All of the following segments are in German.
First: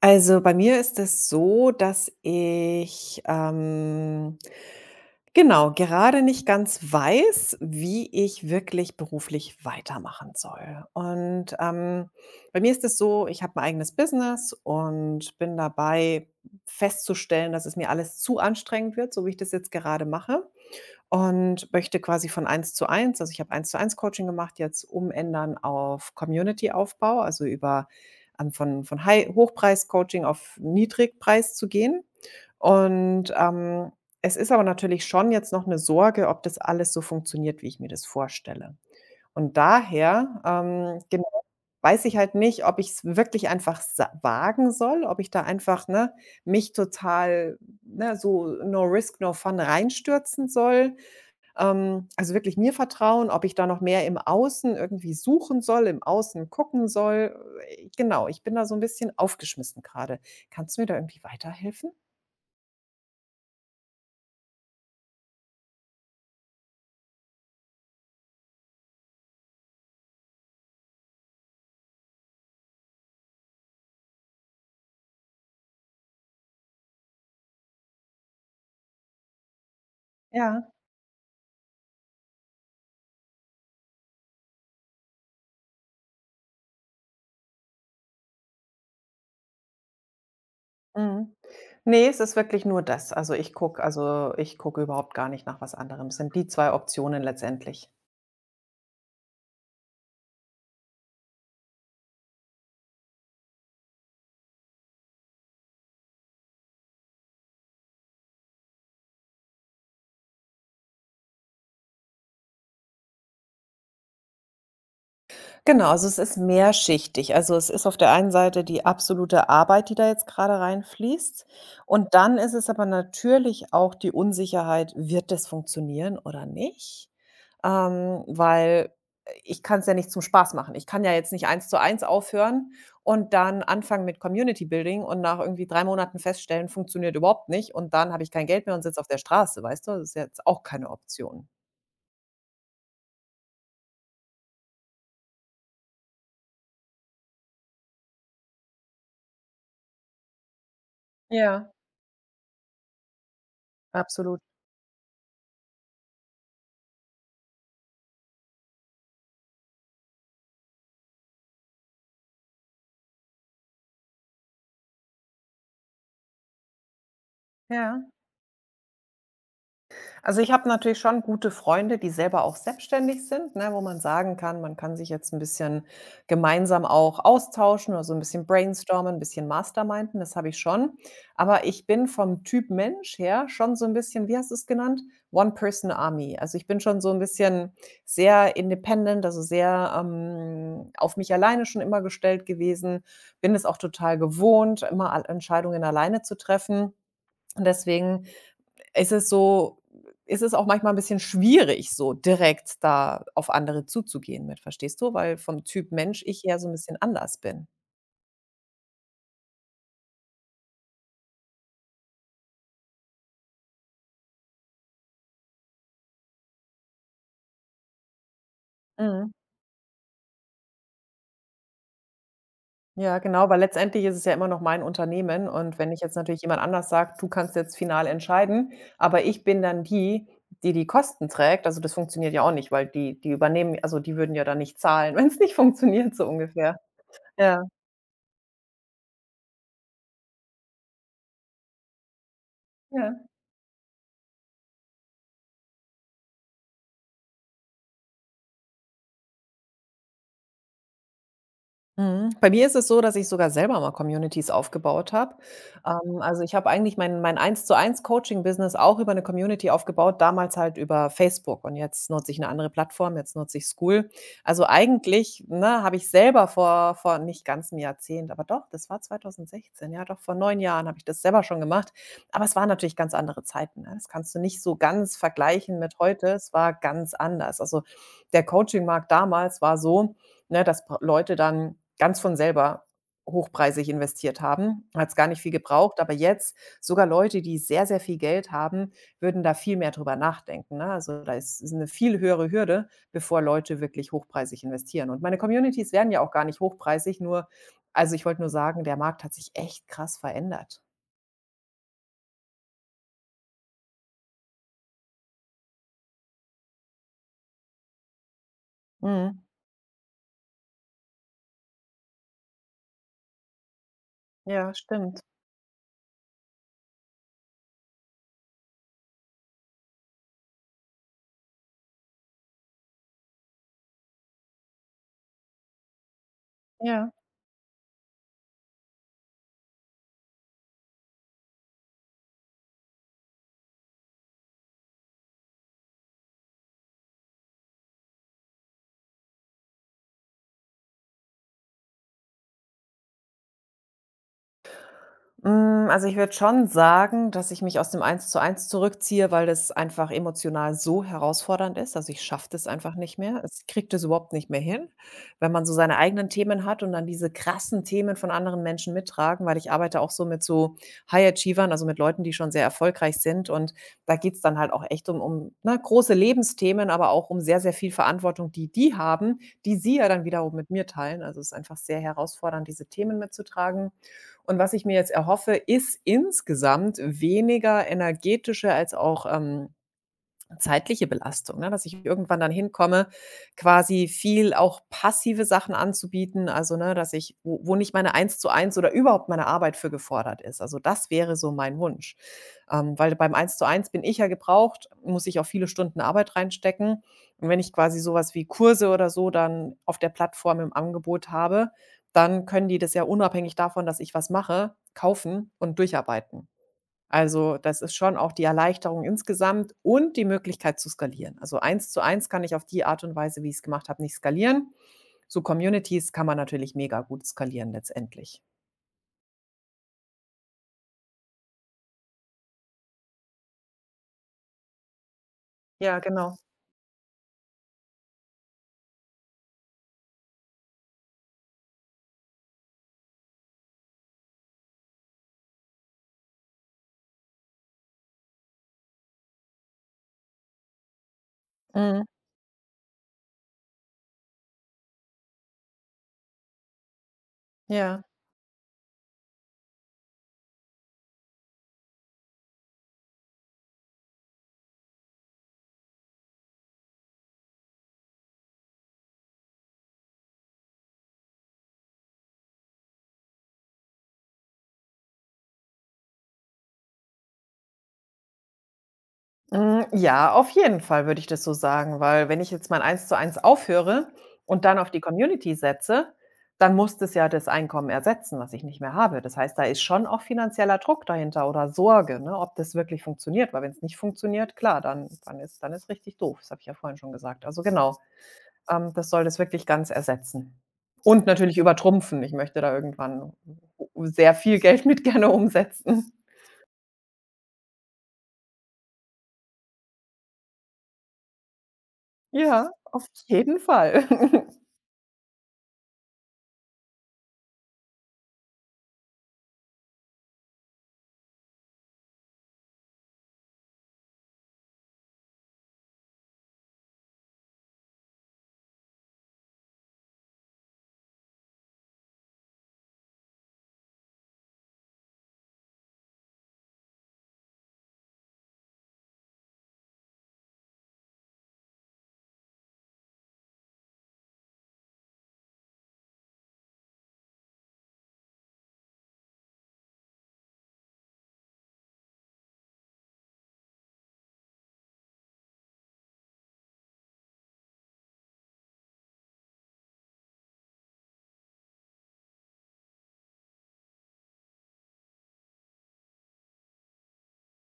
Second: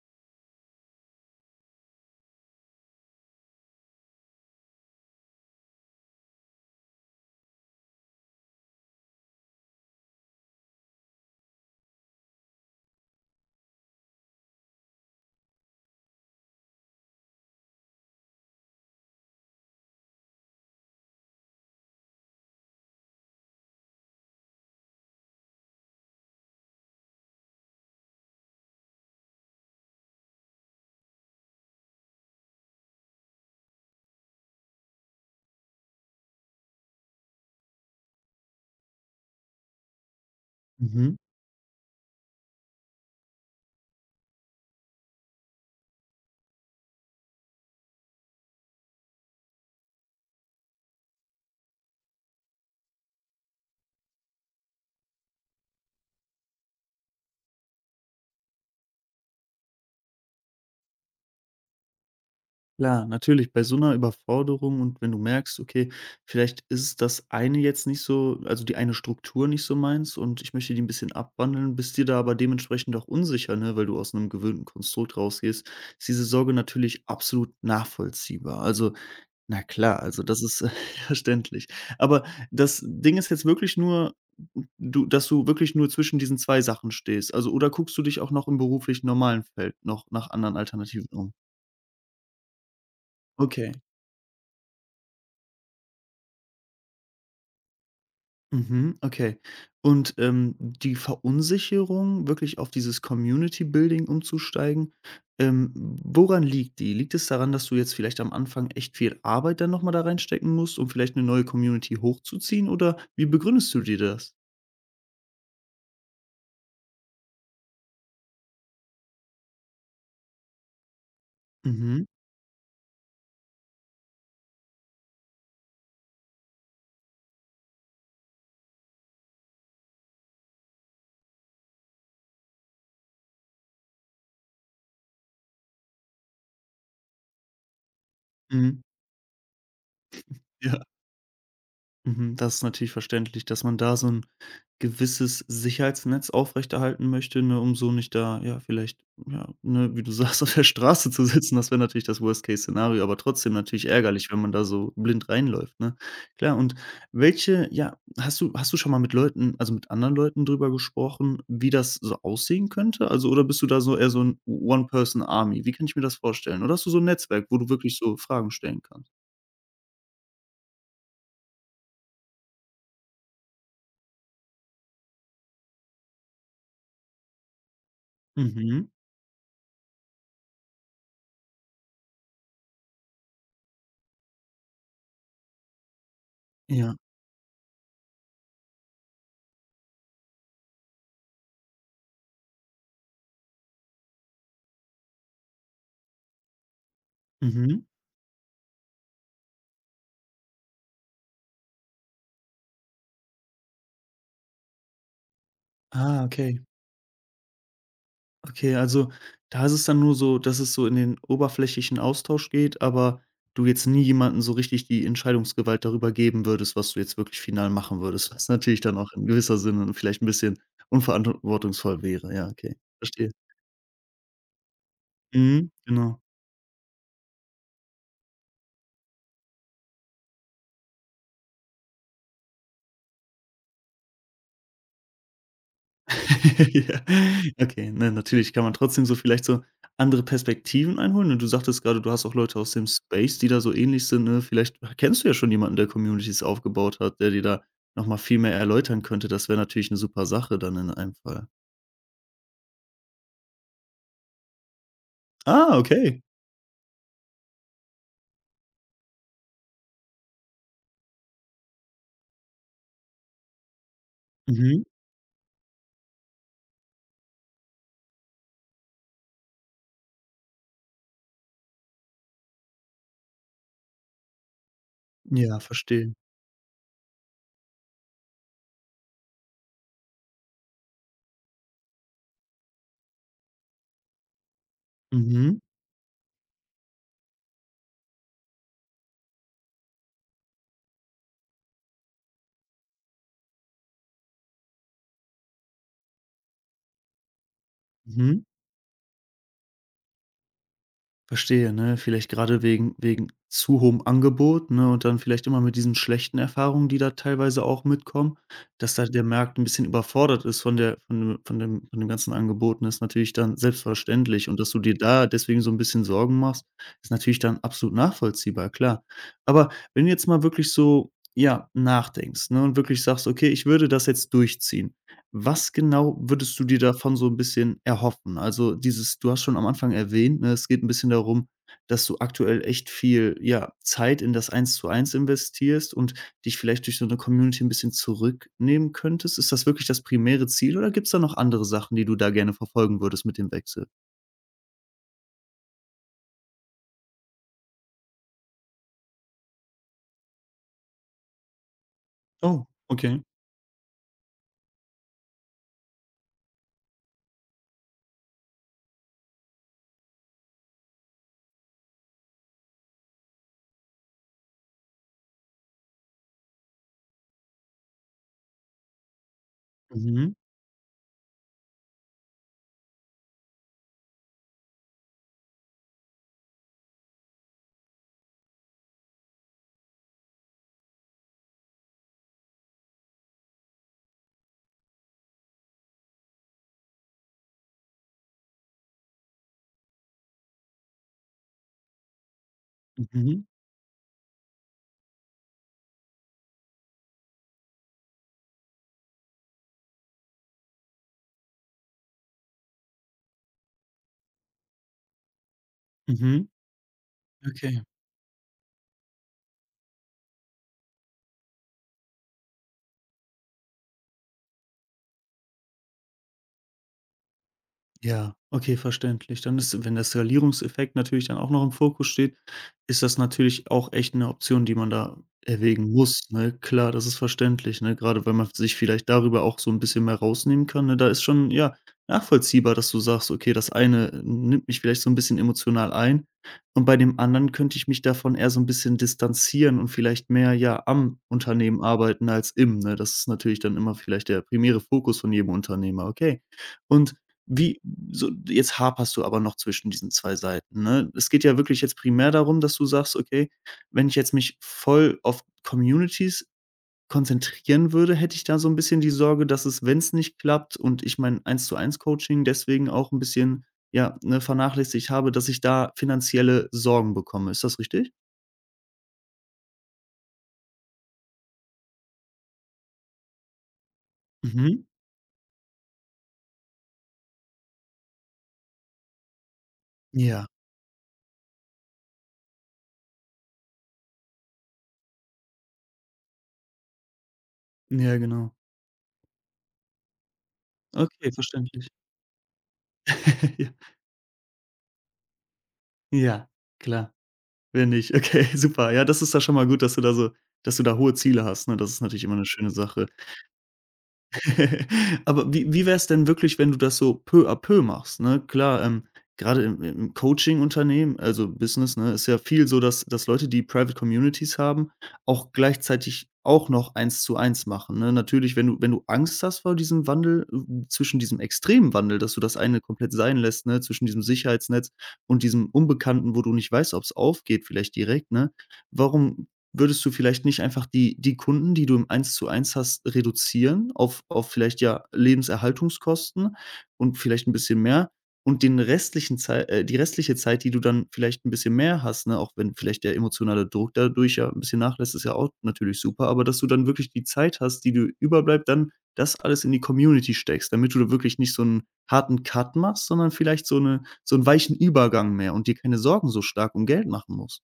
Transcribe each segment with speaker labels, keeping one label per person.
Speaker 1: Also, bei mir ist es so, dass ich, genau, gerade nicht ganz weiß, wie ich wirklich beruflich weitermachen soll. Und, bei mir ist es so, ich habe mein eigenes Business und bin dabei festzustellen, dass es mir alles zu anstrengend wird, so wie ich das jetzt gerade mache. Und möchte quasi von eins zu eins, also, ich habe eins zu eins Coaching gemacht, jetzt umändern auf Community-Aufbau, also, über von High Hochpreis-Coaching auf Niedrigpreis zu gehen. Und, es ist aber natürlich schon jetzt noch eine Sorge, ob das alles so funktioniert, wie ich mir das vorstelle. Und daher,
Speaker 2: Mhm.
Speaker 1: genau, weiß ich halt nicht, ob ich es wirklich einfach sa wagen soll, ob ich da einfach, ne, mich total, ne, so no risk, no fun reinstürzen soll, also wirklich mir vertrauen, ob ich da noch mehr im Außen irgendwie suchen soll, im Außen gucken soll. Genau, ich bin da so ein bisschen aufgeschmissen gerade. Kannst du mir da irgendwie weiterhelfen?
Speaker 2: Klar, natürlich, bei so einer Überforderung und wenn du merkst, okay, vielleicht ist das eine jetzt nicht so also, die eine Struktur nicht so meins und ich möchte die ein bisschen abwandeln, bist dir da aber dementsprechend auch unsicher, ne, weil du aus einem gewöhnten Konstrukt rausgehst, ist diese Sorge natürlich absolut nachvollziehbar. Also, na klar, also, das ist
Speaker 1: Ja.
Speaker 2: verständlich. Aber das Ding ist jetzt wirklich nur, du dass du wirklich nur zwischen diesen 2 Sachen stehst. Also, oder guckst du dich auch noch im beruflich normalen Feld noch nach anderen Alternativen um?
Speaker 1: Mhm. Ne, es ist wirklich nur das. Also, ich
Speaker 2: Okay.
Speaker 1: gucke also, ich gucke überhaupt gar nicht nach was anderem. Es sind die 2 Optionen letztendlich.
Speaker 2: Mhm, okay. Und, die Verunsicherung, wirklich auf dieses Community Building umzusteigen, ähm, woran liegt die? Liegt es daran, dass du jetzt vielleicht am Anfang echt viel Arbeit dann noch mal da reinstecken musst, um vielleicht eine neue Community hochzuziehen, oder wie begründest du dir das?
Speaker 1: Genau, also es ist mehrschichtig. Also, es ist auf der einen Seite die absolute Arbeit, die da jetzt gerade reinfließt.
Speaker 2: Mhm,
Speaker 1: Und dann ist es aber natürlich auch die Unsicherheit: „Wird das funktionieren oder nicht?“ Weil ich kann es ja nicht zum Spaß machen. Ich kann ja jetzt nicht eins zu eins aufhören und dann anfangen mit Community Building und nach irgendwie 3 Monaten feststellen, funktioniert überhaupt nicht und dann habe ich kein Geld mehr und
Speaker 2: mhm,
Speaker 1: sitze auf der Straße, weißt du? Das ist jetzt auch
Speaker 2: ja.
Speaker 1: keine Option.
Speaker 2: Mhm, das ist natürlich verständlich, dass man da so ein gewisses Sicherheitsnetz aufrechterhalten möchte, ne, um so nicht da, ja, vielleicht, ja, ne, wie du sagst, auf der Straße zu sitzen. Das
Speaker 1: Ja,
Speaker 2: wäre natürlich das Worst-Case-Szenario, aber trotzdem natürlich ärgerlich,
Speaker 1: absolut.
Speaker 2: wenn man da so blind reinläuft, ne? Klar, und welche ja, hast du schon mal mit Leuten also, mit anderen Leuten drüber gesprochen, wie das so aussehen könnte? Also, oder bist du da so eher so ein One-Person-Army? Wie kann ich mir das vorstellen? Oder hast du so ein Netzwerk, wo du wirklich
Speaker 1: Ja.
Speaker 2: so Fragen stellen kannst?
Speaker 1: Also, ich habe natürlich schon gute Freunde, die selber auch selbstständig sind, ne, wo man sagen kann, man kann sich jetzt ein bisschen gemeinsam auch austauschen oder so ein bisschen
Speaker 2: Mhm.
Speaker 1: brainstormen, ein bisschen masterminden, das habe ich schon. Aber ich bin vom Typ Mensch her schon so ein bisschen, wie hast du es genannt? One-Person-Army. Also, ich bin
Speaker 2: Ja.
Speaker 1: schon so ein bisschen sehr independent, also, sehr, auf mich alleine schon immer gestellt gewesen, bin es auch total gewohnt, immer Entscheidungen alleine zu treffen. Und
Speaker 2: Mhm.
Speaker 1: deswegen ist es so ist es auch manchmal ein bisschen schwierig, so direkt da auf andere zuzugehen mit, verstehst du? Weil vom Typ Mensch
Speaker 2: Ah,
Speaker 1: ich eher
Speaker 2: okay.
Speaker 1: so ein bisschen anders bin.
Speaker 2: Okay, also da ist es dann nur so, dass es so in den oberflächlichen Austausch geht, aber du jetzt nie jemandem so richtig die Entscheidungsgewalt darüber geben würdest, was du jetzt wirklich final machen würdest, was natürlich dann auch in
Speaker 1: Mhm.
Speaker 2: gewisser Sinne vielleicht ein bisschen unverantwortungsvoll wäre. Ja, okay,
Speaker 1: Ja,
Speaker 2: verstehe.
Speaker 1: genau, weil letztendlich ist es ja immer noch mein Unternehmen
Speaker 2: Mhm,
Speaker 1: und wenn ich jetzt
Speaker 2: genau.
Speaker 1: natürlich jemand anders sagt: „Du kannst jetzt final entscheiden“, aber ich bin dann die, die die Kosten trägt, also, das funktioniert ja auch nicht, weil die würden ja dann nicht zahlen, wenn's nicht funktioniert, so ungefähr.
Speaker 2: Ja,
Speaker 1: Ja,
Speaker 2: okay, ne, natürlich kann man trotzdem so vielleicht so andere Perspektiven einholen und du sagtest gerade, du hast auch Leute aus dem
Speaker 1: ja.
Speaker 2: Space, die da so ähnlich sind, ne? Vielleicht kennst du ja schon jemanden, der Communities aufgebaut hat, der dir da noch mal viel mehr erläutern könnte. Das wäre natürlich eine super Sache dann in einem Fall.
Speaker 1: Mhm. Bei mir ist es so, dass ich sogar selber mal Communities aufgebaut habe.
Speaker 2: Ah, okay.
Speaker 1: Also, ich habe eigentlich mein Eins-zu-eins Coaching-Business auch über eine Community aufgebaut, damals halt über Facebook und jetzt nutze ich eine andere Plattform, jetzt nutze ich School. Also,
Speaker 2: Mhm.
Speaker 1: eigentlich, ne, habe ich selber vor nicht ganzem Jahrzehnt, aber doch, das war 2016, ja doch, vor 9 Jahren habe ich das selber schon gemacht. Aber es waren natürlich ganz andere Zeiten, ne? Das kannst du nicht so ganz
Speaker 2: Ja,
Speaker 1: vergleichen mit
Speaker 2: verstehe.
Speaker 1: heute. Es war ganz anders. Also, der Coaching-Markt damals war so. Ne, dass Leute dann ganz von selber hochpreisig investiert haben. Hat's gar nicht viel
Speaker 2: Mhm.
Speaker 1: gebraucht, aber jetzt sogar Leute, die sehr, sehr viel Geld haben, würden da viel mehr drüber nachdenken, ne? Also, da ist 'ne viel höhere Hürde, bevor Leute wirklich hochpreisig investieren. Und meine Communities werden ja auch gar nicht hochpreisig, nur, also, ich wollte
Speaker 2: Mhm.
Speaker 1: nur sagen, der Markt hat sich echt krass verändert.
Speaker 2: Verstehe, ne? Vielleicht gerade wegen zu hohem Angebot, ne, und dann vielleicht immer mit diesen schlechten Erfahrungen, die da teilweise auch mitkommen, dass da der
Speaker 1: Mhm.
Speaker 2: Markt ein bisschen überfordert ist von der von dem ganzen Angeboten ist natürlich dann selbstverständlich. Und dass
Speaker 1: Ja,
Speaker 2: du dir
Speaker 1: stimmt.
Speaker 2: da deswegen so ein bisschen Sorgen machst, ist natürlich dann absolut nachvollziehbar, klar. Aber wenn du jetzt mal wirklich so, ja, nachdenkst, ne, und wirklich sagst: „Okay, ich würde das jetzt durchziehen.“ was genau würdest du dir
Speaker 1: Ja.
Speaker 2: davon so ein bisschen erhoffen? Also, dieses du hast schon am Anfang erwähnt, ne, es geht ein bisschen darum, dass du aktuell echt viel, ja, Zeit in das Eins-zu-Eins investierst und dich vielleicht durch so eine Community ein bisschen zurücknehmen könntest. Ist das wirklich das primäre Ziel oder gibt es da noch andere Sachen, die du da gerne verfolgen würdest mit dem Wechsel?
Speaker 1: Also, ich würde schon sagen, dass ich mich aus dem Eins-zu-eins zurückziehe, weil das einfach emotional so herausfordernd ist. Also, ich schaffe
Speaker 2: Oh,
Speaker 1: das einfach nicht
Speaker 2: okay.
Speaker 1: mehr. Es kriegt es überhaupt nicht mehr hin, wenn man so seine eigenen Themen hat und dann diese krassen Themen von anderen Menschen mittragen, weil ich arbeite auch so mit so High-Achievern, also mit Leuten, die schon sehr erfolgreich sind. Und da geht's dann halt auch echt um, ne, große Lebensthemen, aber auch um sehr, sehr viel Verantwortung, die die haben, die sie ja dann
Speaker 2: Mhm,
Speaker 1: wiederum mit mir teilen. Also, es ist einfach sehr herausfordernd, diese Themen mitzutragen. Und was ich mir jetzt erhoffe, ist insgesamt weniger energetische als auch zeitliche Belastung, ne, dass ich irgendwann dann hinkomme, quasi viel auch passive Sachen anzubieten, also, ne, dass ich wo nicht meine eins zu eins oder überhaupt meine Arbeit für gefordert ist. Also, das wäre so mein Wunsch. Weil beim
Speaker 2: mhm,
Speaker 1: eins zu eins bin ich ja gebraucht, muss ich auch viele Stunden Arbeit reinstecken. Und wenn ich quasi sowas wie Kurse oder so dann auf der Plattform im Angebot habe, dann können die das ja unabhängig davon, dass ich was mache, kaufen und durcharbeiten.
Speaker 2: mhm.
Speaker 1: Also,
Speaker 2: Okay.
Speaker 1: das ist schon auch die Erleichterung insgesamt und die Möglichkeit zu skalieren. Also, eins zu eins kann ich auf die Art und Weise, wie ich es gemacht habe, nicht skalieren. So Communities kann man natürlich mega gut skalieren
Speaker 2: Ja,
Speaker 1: letztendlich.
Speaker 2: okay, verständlich. Dann ist wenn der Skalierungseffekt natürlich dann auch noch im Fokus steht, ist das natürlich auch echt eine Option, die man da erwägen
Speaker 1: Ja,
Speaker 2: muss,
Speaker 1: genau.
Speaker 2: ne? Klar, das ist verständlich, ne? Gerade wenn man sich vielleicht darüber auch so ein bisschen mehr rausnehmen kann, ne? Da ist schon, ja, nachvollziehbar, dass du sagst: „Okay, das eine nimmt mich vielleicht so ein bisschen emotional ein und bei dem anderen könnte ich mich davon eher so ein bisschen distanzieren und vielleicht mehr, ja, am Unternehmen
Speaker 1: Mhm.
Speaker 2: arbeiten als im“, ne? Das ist natürlich dann immer vielleicht der primäre Fokus von jedem Unternehmer, okay. Und wie
Speaker 1: Ja.
Speaker 2: so jetzt haperst du aber noch zwischen diesen 2 Seiten, ne? Es geht ja wirklich jetzt primär darum, dass du sagst: „Okay, wenn ich jetzt mich voll auf Communities konzentrieren würde, hätte ich da so 'n bisschen die Sorge, dass es, wenn's nicht klappt und ich mein Eins-zu-eins-Coaching deswegen auch 'n bisschen, ja, ne, vernachlässigt habe, dass ich da finanzielle Sorgen bekomme.“ Ist das richtig?
Speaker 1: Ja, auf jeden Fall würde ich das so sagen, weil wenn ich jetzt mein eins zu eins aufhöre und dann
Speaker 2: Mhm.
Speaker 1: auf die Community setze, dann muss das ja das Einkommen ersetzen, was ich nicht mehr habe. Das heißt, da ist schon auch
Speaker 2: Ja.
Speaker 1: finanzieller Druck dahinter oder Sorge, ne, ob das wirklich funktioniert, weil wenn es nicht funktioniert, klar, dann ist richtig doof. Das habe ich ja vorhin schon gesagt. Also, genau,
Speaker 2: Ja, genau.
Speaker 1: das soll das wirklich ganz ersetzen und
Speaker 2: Okay,
Speaker 1: natürlich
Speaker 2: verständlich.
Speaker 1: übertrumpfen. Ich möchte da irgendwann
Speaker 2: Ja.
Speaker 1: sehr viel Geld mit gerne umsetzen.
Speaker 2: Ja, klar. Will nicht. Okay, super. Ja, das ist da schon mal gut, dass du da hohe Ziele hast, ne? Das ist natürlich immer eine
Speaker 1: Ja,
Speaker 2: schöne
Speaker 1: auf
Speaker 2: Sache.
Speaker 1: jeden Fall.
Speaker 2: Aber wie wäre es denn wirklich, wenn du das so peu à peu machst, ne? Klar, grade im Coaching-Unternehmen, also Business, ne, ist ja viel so, dass Leute, die Private Communities haben, auch gleichzeitig auch noch eins zu eins machen, ne? Natürlich, wenn du Angst hast vor diesem Wandel, zwischen diesem extremen Wandel, dass du das eine komplett sein lässt, ne, zwischen diesem Sicherheitsnetz und diesem Unbekannten, wo du nicht weißt, ob es aufgeht vielleicht direkt, ne? Warum Würdest du vielleicht nicht einfach die Kunden, die du im Eins-zu-Eins hast, reduzieren auf vielleicht, ja, Lebenserhaltungskosten und vielleicht ein bisschen mehr und den restlichen Zeit die restliche Zeit, die du dann vielleicht ein bisschen mehr hast, ne, auch wenn vielleicht der emotionale Druck dadurch ja ein bisschen nachlässt, ist ja auch natürlich super, aber dass du dann wirklich die Zeit hast, die du überbleibt, dann das alles in die Community steckst, damit du da wirklich nicht so einen harten Cut machst, sondern vielleicht so eine so einen weichen Übergang mehr und dir keine Sorgen so stark um Geld machen musst.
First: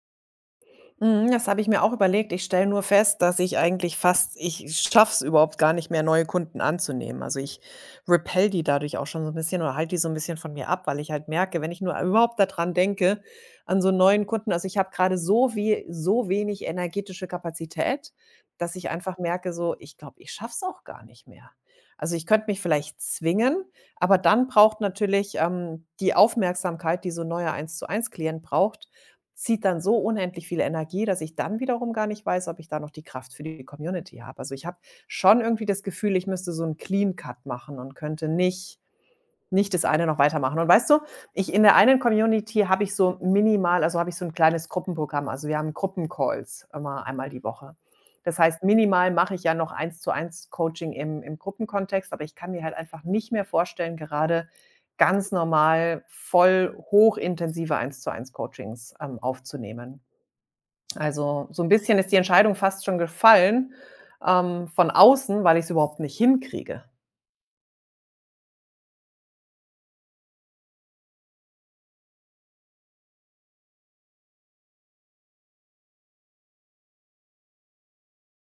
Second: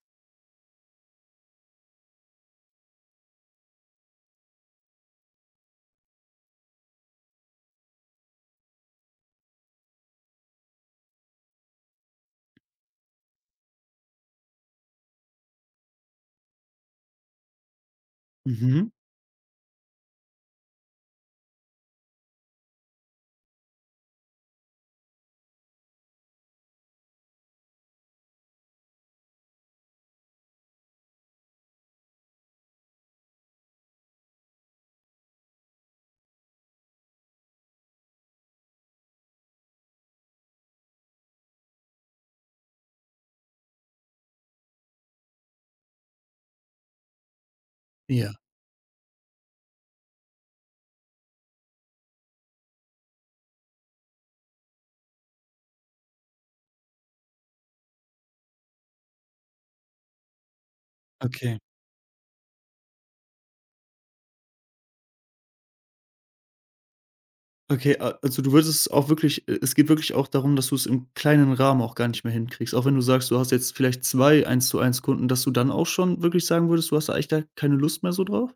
Speaker 1: Mhm, das habe ich mir auch überlegt. Ich stelle nur fest, dass ich eigentlich fast ich schaffe es überhaupt gar nicht mehr, neue Kunden anzunehmen. Also, ich repel die dadurch auch schon so ein bisschen oder halte die so ein bisschen von mir ab, weil ich halt merke, wenn ich nur überhaupt daran denke, an so 'n neuen Kunden, also, ich habe gerade so wie so wenig energetische Kapazität, dass
Speaker 2: Mhm.
Speaker 1: ich einfach merke, so, ich glaube, ich schaffe es auch gar nicht mehr. Also, ich könnte mich vielleicht zwingen, aber dann braucht natürlich, die Aufmerksamkeit, die so 'n neuer Eins-zu-eins-Klient braucht, zieht dann so unendlich viel Energie, dass ich dann wiederum gar nicht weiß, ob ich da noch die Kraft für die Community habe. Also, ich habe schon irgendwie das Gefühl, ich müsste so 'n Clean Cut machen und könnte nicht das eine noch weitermachen. Und weißt du, ich in der einen Community habe ich so minimal, also, habe ich so ein kleines Gruppenprogramm. Also, wir haben Gruppencalls immer einmal die Woche.
Speaker 2: Ja,
Speaker 1: Das heißt, minimal mache ich ja noch Eins-zu-eins Coaching im Gruppenkontext, aber ich kann mir halt einfach nicht mehr vorstellen, gerade ganz normal voll hochintensive Eins-zu-eins Coachings, aufzunehmen. Also,
Speaker 2: okay.
Speaker 1: so ein bisschen ist die Entscheidung fast schon gefallen, von außen, weil ich es überhaupt nicht hinkriege.
Speaker 2: Okay, a also du würdest es auch wirklich es geht wirklich auch darum, dass du es im kleinen Rahmen auch gar nicht mehr hinkriegst. Auch wenn du sagst, du hast jetzt vielleicht zwei eins zu eins Kunden, dass du dann auch schon wirklich sagen würdest, du hast da eigentlich gar keine Lust mehr so drauf?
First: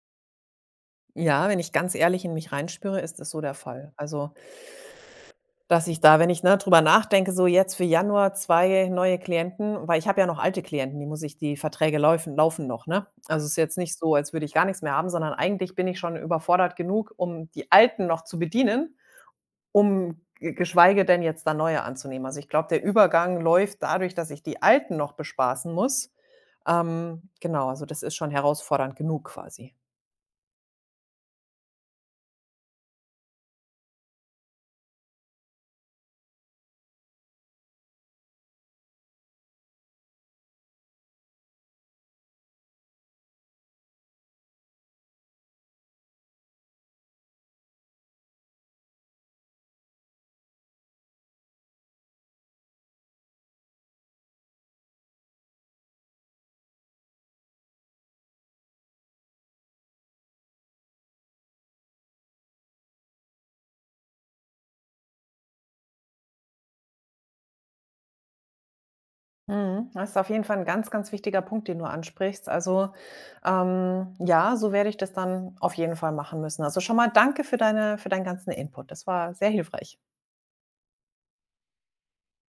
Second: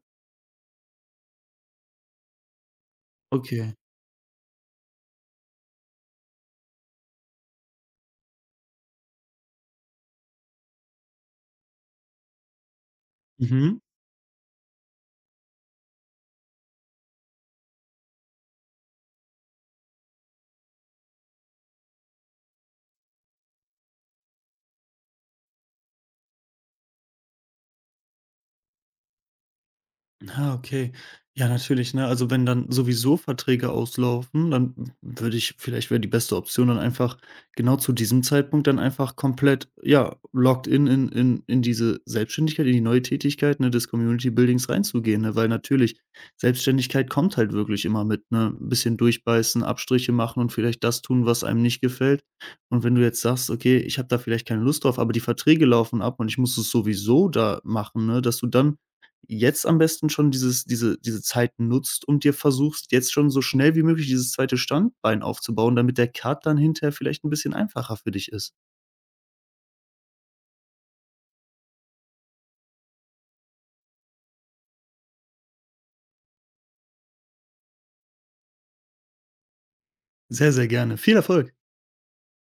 Speaker 1: Ja, wenn ich ganz ehrlich in mich reinspüre, ist das so der
Speaker 2: Okay.
Speaker 1: Fall. Also, dass ich da wenn ich, ne, drüber nachdenke, so jetzt für Januar 2 neue Klienten, weil ich habe ja noch alte Klienten, die muss ich die Verträge läufen laufen noch, ne? Also, es ist jetzt
Speaker 2: Mhm.
Speaker 1: nicht so, als würde ich gar nichts mehr haben, sondern eigentlich bin ich schon überfordert genug, um die Alten noch zu bedienen, um ge geschweige denn jetzt da neue anzunehmen. Also, ich glaube, der Übergang läuft dadurch, dass ich die Alten noch bespaßen muss. Genau, also das ist schon herausfordernd genug quasi.
Speaker 2: Ah, okay. Ja, natürlich, ne? Also, wenn dann sowieso Verträge auslaufen, dann würde ich vielleicht wäre die beste Option dann einfach genau zu diesem Zeitpunkt dann einfach komplett, ja, locked in diese Selbstständigkeit, in die neue Tätigkeit, ne, des Community Buildings reinzugehen, ne? Weil natürlich Selbstständigkeit kommt halt wirklich immer mit, ne, 'n bisschen durchbeißen, Abstriche machen und vielleicht das tun, was einem nicht gefällt. Und wenn du jetzt sagst: „Okay, ich habe da vielleicht keine Lust drauf, aber die Verträge laufen ab und ich muss es sowieso da machen“, ne, dass du dann jetzt am besten schon dieses diese Zeit nutzt und dir versuchst, jetzt schon so schnell wie möglich dieses zweite Standbein aufzubauen, damit der Cut dann hinterher vielleicht ein bisschen einfacher für dich ist.
Speaker 1: Mhm. Das ist auf jeden Fall ein ganz, ganz wichtiger Punkt, den du ansprichst. Also, ja, so werde ich das dann auf jeden Fall machen müssen. Also, schon mal danke für deine für deinen ganzen Input. Das war sehr hilfreich.
Speaker 2: Sehr, sehr gerne. Viel Erfolg.